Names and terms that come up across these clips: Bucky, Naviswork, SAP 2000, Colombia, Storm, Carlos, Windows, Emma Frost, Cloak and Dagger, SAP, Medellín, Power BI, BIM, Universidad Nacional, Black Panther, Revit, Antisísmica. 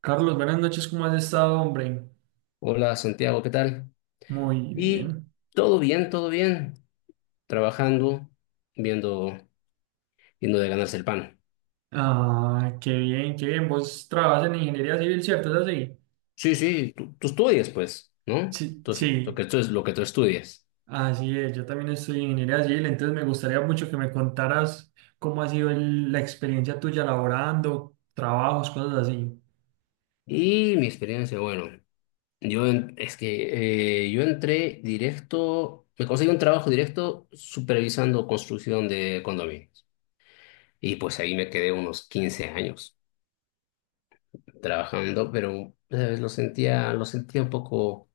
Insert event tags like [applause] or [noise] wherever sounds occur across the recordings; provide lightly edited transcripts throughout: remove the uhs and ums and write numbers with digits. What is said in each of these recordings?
Carlos, buenas noches, ¿cómo has estado, hombre? Hola Santiago, ¿qué tal? Muy Y bien. Todo bien, trabajando, viendo, viendo de ganarse el pan. Ah, qué bien, qué bien. Vos trabajas en ingeniería civil, ¿cierto? ¿Es así? Sí, sí, tú estudias, pues, ¿no? Sí, Entonces, lo sí, que tú es lo que tú estudias. así es. Yo también estoy en ingeniería civil, entonces me gustaría mucho que me contaras cómo ha sido la experiencia tuya laborando, trabajos, cosas así. Y mi experiencia, bueno, es que yo entré directo, me conseguí un trabajo directo supervisando construcción de condominios. Y pues ahí me quedé unos 15 años trabajando, pero ¿sabes?, lo sentía un poco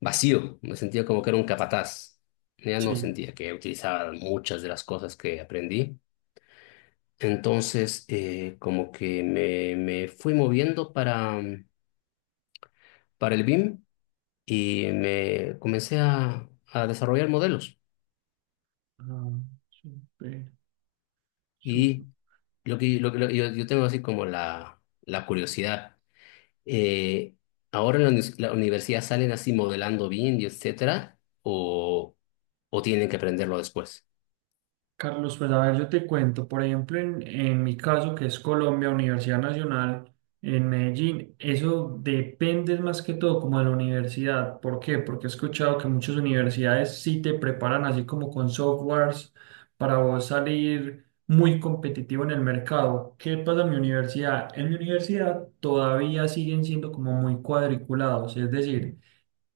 vacío, me sentía como que era un capataz. Ya no Sí. sentía que utilizaba muchas de las cosas que aprendí. Entonces, como que me fui moviendo para el BIM y me comencé a desarrollar modelos. Ah, súper, súper. Y lo que yo tengo así como la curiosidad. eh, ¿Ahora en la universidad salen así modelando bien y etcétera? ¿O tienen que aprenderlo después? Carlos, pues a ver, yo te cuento, por ejemplo, en mi caso, que es Colombia, Universidad Nacional, en Medellín, eso depende más que todo como de la universidad. ¿Por qué? Porque he escuchado que muchas universidades sí te preparan así como con softwares para vos salir muy competitivo en el mercado. ¿Qué pasa en mi universidad? En mi universidad todavía siguen siendo como muy cuadriculados, es decir,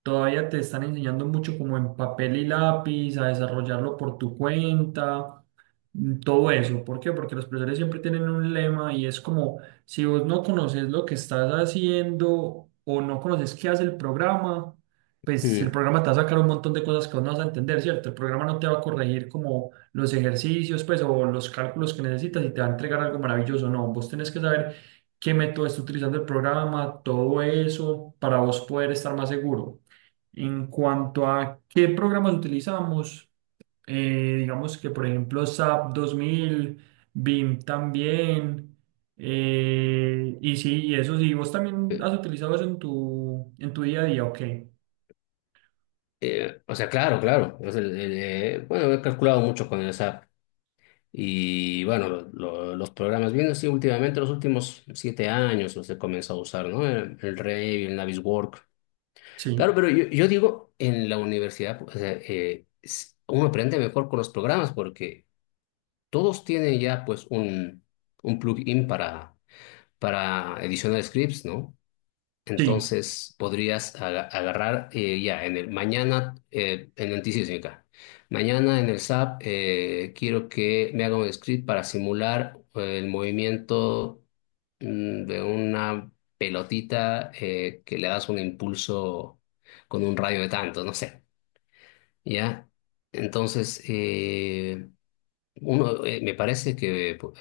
todavía te están enseñando mucho como en papel y lápiz, a desarrollarlo por tu cuenta, todo eso. ¿Por qué? Porque los profesores siempre tienen un lema y es como, si vos no conoces lo que estás haciendo o no conoces qué hace el programa, pues el Mm. programa te va a sacar un montón de cosas que vos no vas a entender, ¿cierto? El programa no te va a corregir como los ejercicios, pues, o los cálculos que necesitas y te va a entregar algo maravilloso. No, vos tenés que saber qué método está utilizando el programa, todo eso, para vos poder estar más seguro. En cuanto a qué programas utilizamos, digamos que por ejemplo SAP 2000, BIM también, y sí, y eso sí, vos también has utilizado eso en tu día a día, ok, O sea, claro, claro. O sea, bueno, he calculado mucho con el SAP. Y bueno, los programas, bien así últimamente, los últimos 7 años los he comenzado a usar, ¿no? El Revit, el Naviswork. sí, Claro, pero yo digo, en la universidad, pues, o sea, uno aprende mejor con los programas porque todos tienen ya, pues, un plugin para edicionar scripts, ¿no? sí, Entonces podrías agarrar ya en el mañana en Antisísmica. Mañana en el SAP quiero que me haga un script para simular el movimiento de una pelotita que le das un impulso con un rayo de tanto, no sé. ¿Ya? Entonces, me parece que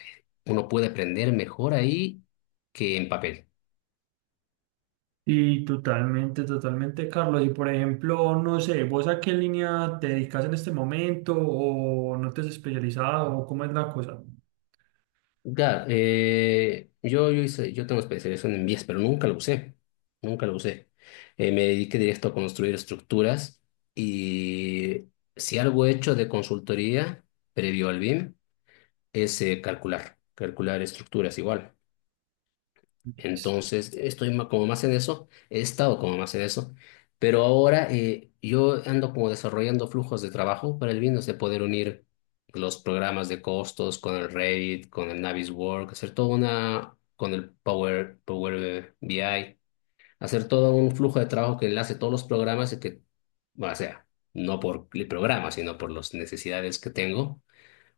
uno puede aprender mejor ahí que en papel. y totalmente, totalmente, Carlos, y por ejemplo, no sé, vos a qué línea te dedicas en este momento o no te has especializado o cómo es la cosa. Claro, yo tengo especialización en vías, pero nunca lo usé, nunca lo usé. Me dediqué directo a construir estructuras y, si algo he hecho de consultoría previo al BIM, es calcular estructuras igual. Entonces, estoy como más en eso, he estado como más en eso, pero ahora yo ando como desarrollando flujos de trabajo para el Windows, de poder unir los programas de costos con el Revit, con el Navisworks, hacer toda una, con el Power BI, hacer todo un flujo de trabajo que enlace todos los programas y que, bueno, o sea, no por el programa, sino por las necesidades que tengo,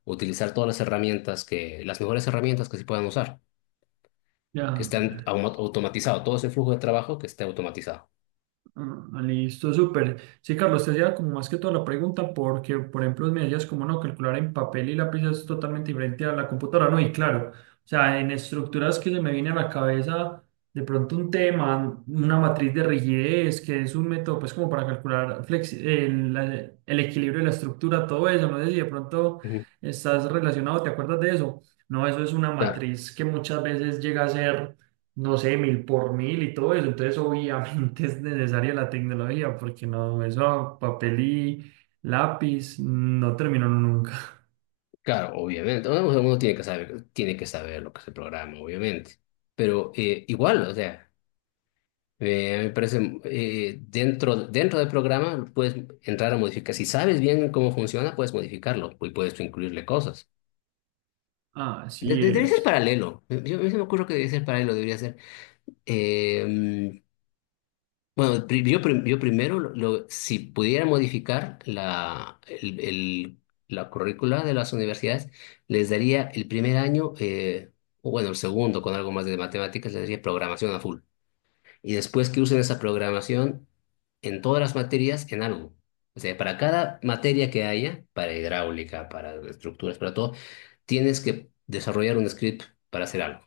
utilizar todas las herramientas que, las mejores herramientas que se puedan usar, que Ya. están automatizados, todo ese flujo de trabajo que esté automatizado. Ah, listo, súper. Sí, Carlos, te hacía como más que toda la pregunta porque, por ejemplo, me decías como no, calcular en papel y lápiz es totalmente diferente a la computadora, ¿no? Y claro, o sea, en estructuras que se me viene a la cabeza de pronto un tema, una matriz de rigidez, que es un método pues como para calcular el, el equilibrio de la estructura, todo eso, no sé si de pronto Ujú. estás relacionado, ¿te acuerdas de eso? No, eso es una Claro, matriz que muchas veces llega a ser no sé, mil por mil y todo eso. Entonces, obviamente [laughs] es necesaria la tecnología porque no, eso papel y lápiz no terminó nunca. claro, obviamente. Uno tiene que saber lo que es el programa, obviamente. Pero igual, o sea, a mí me parece, dentro del programa puedes entrar a modificar. Si sabes bien cómo funciona, puedes modificarlo y puedes incluirle cosas. Así Debería ser es. paralelo. Yo, a mí se me ocurre que debería ser paralelo, debería ser. eh, Bueno, yo primero, si pudiera modificar la currícula de las universidades, les daría el primer año, o bueno, el segundo, con algo más de matemáticas, les daría programación a full. Y después, que usen esa programación en todas las materias, en algo. O sea, para cada materia que haya, para hidráulica, para estructuras, para todo, tienes que desarrollar un script para hacer algo.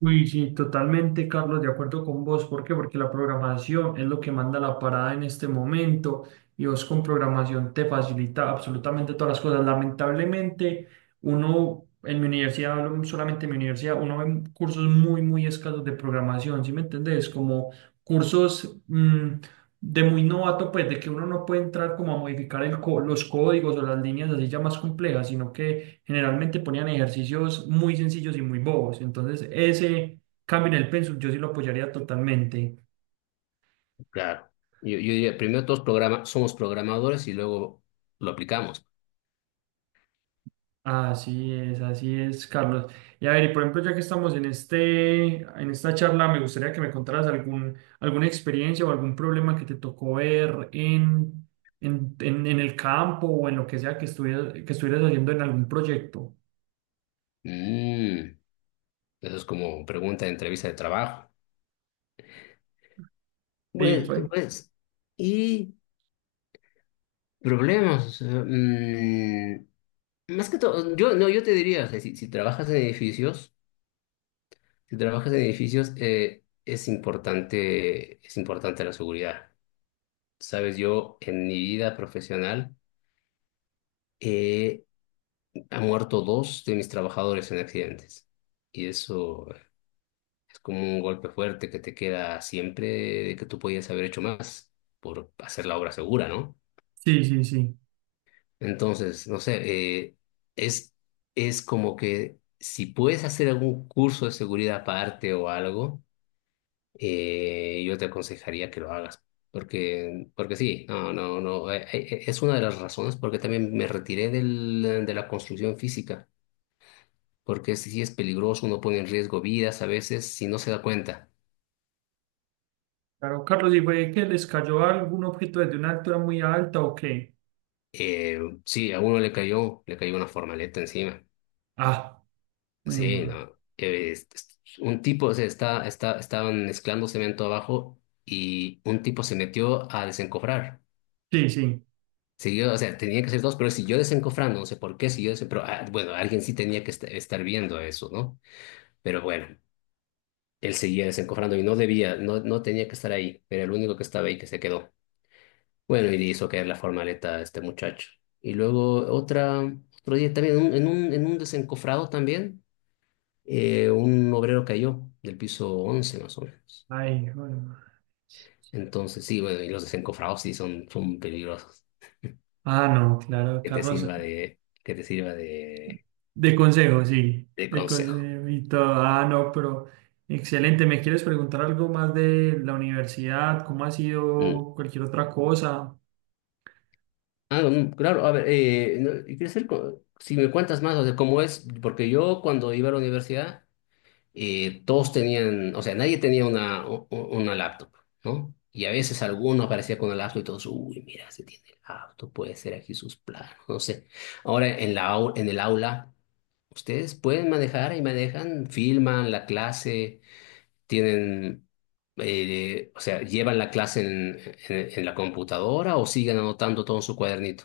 Uy, sí, totalmente, Carlos, de acuerdo con vos. ¿Por qué? Porque la programación es lo que manda la parada en este momento y vos con programación te facilita absolutamente todas las cosas. Lamentablemente, uno en mi universidad, hablo solamente en mi universidad, uno ve cursos muy, muy escasos de programación, ¿sí me entendés? Como cursos de muy novato, pues de que uno no puede entrar como a modificar los códigos o las líneas así ya más complejas, sino que generalmente ponían ejercicios muy sencillos y muy bobos. Entonces, ese cambio en el pensum yo sí lo apoyaría totalmente. Claro. Yo diría, primero todos programa, somos programadores y luego lo aplicamos. Así es, Carlos. Y a ver, y por ejemplo, ya que estamos en esta charla, me gustaría que me contaras algún, alguna experiencia o algún problema que te tocó ver en el campo o en lo que sea que estuvieras haciendo en algún proyecto. Mm, Eso es como pregunta de entrevista de trabajo. Ahí Pues, fue. pues, y problemas. O sea, más que todo, yo, no, yo te diría, o sea, si trabajas en edificios, si trabajas en edificios, es importante la seguridad. Sabes, yo en mi vida profesional eh, han muerto dos de mis trabajadores en accidentes. Y eso es como un golpe fuerte que te queda siempre, de que tú podías haber hecho más por hacer la obra segura, ¿no? Sí, sí, sí. Entonces, no sé, es, es como que, si puedes hacer algún curso de seguridad aparte o algo, yo te aconsejaría que lo hagas. Porque sí, no, no, no, es una de las razones porque también me retiré de la construcción física, porque si es peligroso, uno pone en riesgo vidas a veces si no se da cuenta. Claro, Carlos, ¿y fue que les cayó algún objeto desde una altura muy alta o qué? Eh, sí, a uno le cayó una formaleta encima. Ah. Joder, Sí, ma. no. Un tipo, o sea, estaban mezclando cemento abajo y un tipo se metió a desencofrar. Sí, sí. Siguió, o sea, tenía que ser dos, pero siguió desencofrando, no sé por qué siguió pero, ah, bueno, alguien sí tenía que estar viendo eso, ¿no? Pero bueno, él seguía desencofrando y no debía, no, no tenía que estar ahí, era el único que estaba ahí, que se quedó. Bueno, y hizo caer la formaleta a este muchacho. Y luego otro día también, en un desencofrado también, un obrero cayó del piso 11 más o menos. Ay, joder, ma. Entonces, sí, bueno, y los desencofrados sí son peligrosos. Ah, no, claro, Que te Carlos. sirva de, que te sirva De consejo, sí. de De consejo. consejo y todo. Ah, no, pero excelente. ¿Me quieres preguntar algo más de la universidad? ¿Cómo ha Mm. sido cualquier otra cosa? Ah, claro, a ver, no, y quiero saber si me cuentas más, o sea, cómo es, porque yo, cuando iba a la universidad, todos tenían, o sea, nadie tenía una laptop, ¿no? Y a veces algunos aparecían con una laptop y todos, uy, mira, se tiene laptop, puede ser aquí sus planos, no sé. Ahora en el aula, ustedes pueden manejar y manejan, filman la clase, tienen, o sea, llevan la clase en, la computadora, o siguen anotando todo en su cuadernito.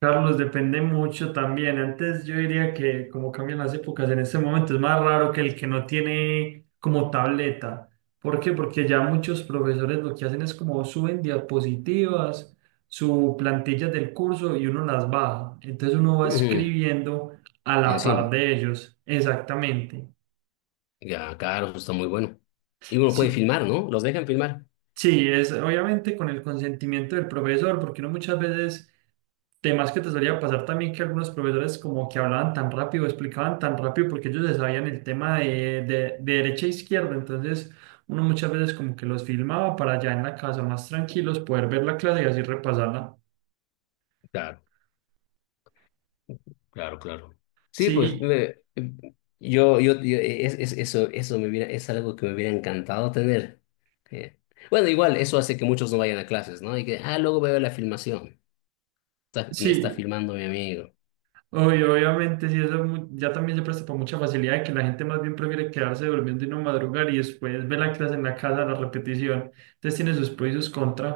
Carlos, depende mucho también. Antes yo diría que como cambian las épocas, en este momento es más raro que el que no tiene como tableta. ¿Por qué? Porque ya muchos profesores lo que hacen es como suben diapositivas, su plantillas del curso y uno las baja. Entonces uno va Ujú. escribiendo a la par Encima, de ellos. Exactamente. ya, claro, eso está muy bueno. Y uno puede Si- filmar, ¿no? Los dejan filmar. Sí, es obviamente con el consentimiento del profesor, porque uno muchas veces, temas que te solía pasar también que algunos profesores como que hablaban tan rápido, explicaban tan rápido, porque ellos se sabían el tema de derecha e izquierda, entonces uno muchas veces como que los filmaba para allá en la casa más tranquilos, poder ver la clase y así repasarla. Claro. Claro, claro. Sí, pues Sí, es algo que me hubiera encantado tener. Eh, bueno, igual, eso hace que muchos no vayan a clases, ¿no? Y que, ah, luego veo la filmación. Me está sí, filmando mi amigo. obvio, obviamente, sí, eso es ya también se presta para mucha facilidad de que la gente más bien prefiere quedarse durmiendo y no madrugar y después ver la clase en la casa, la repetición. Entonces tiene sus pros y sus contras.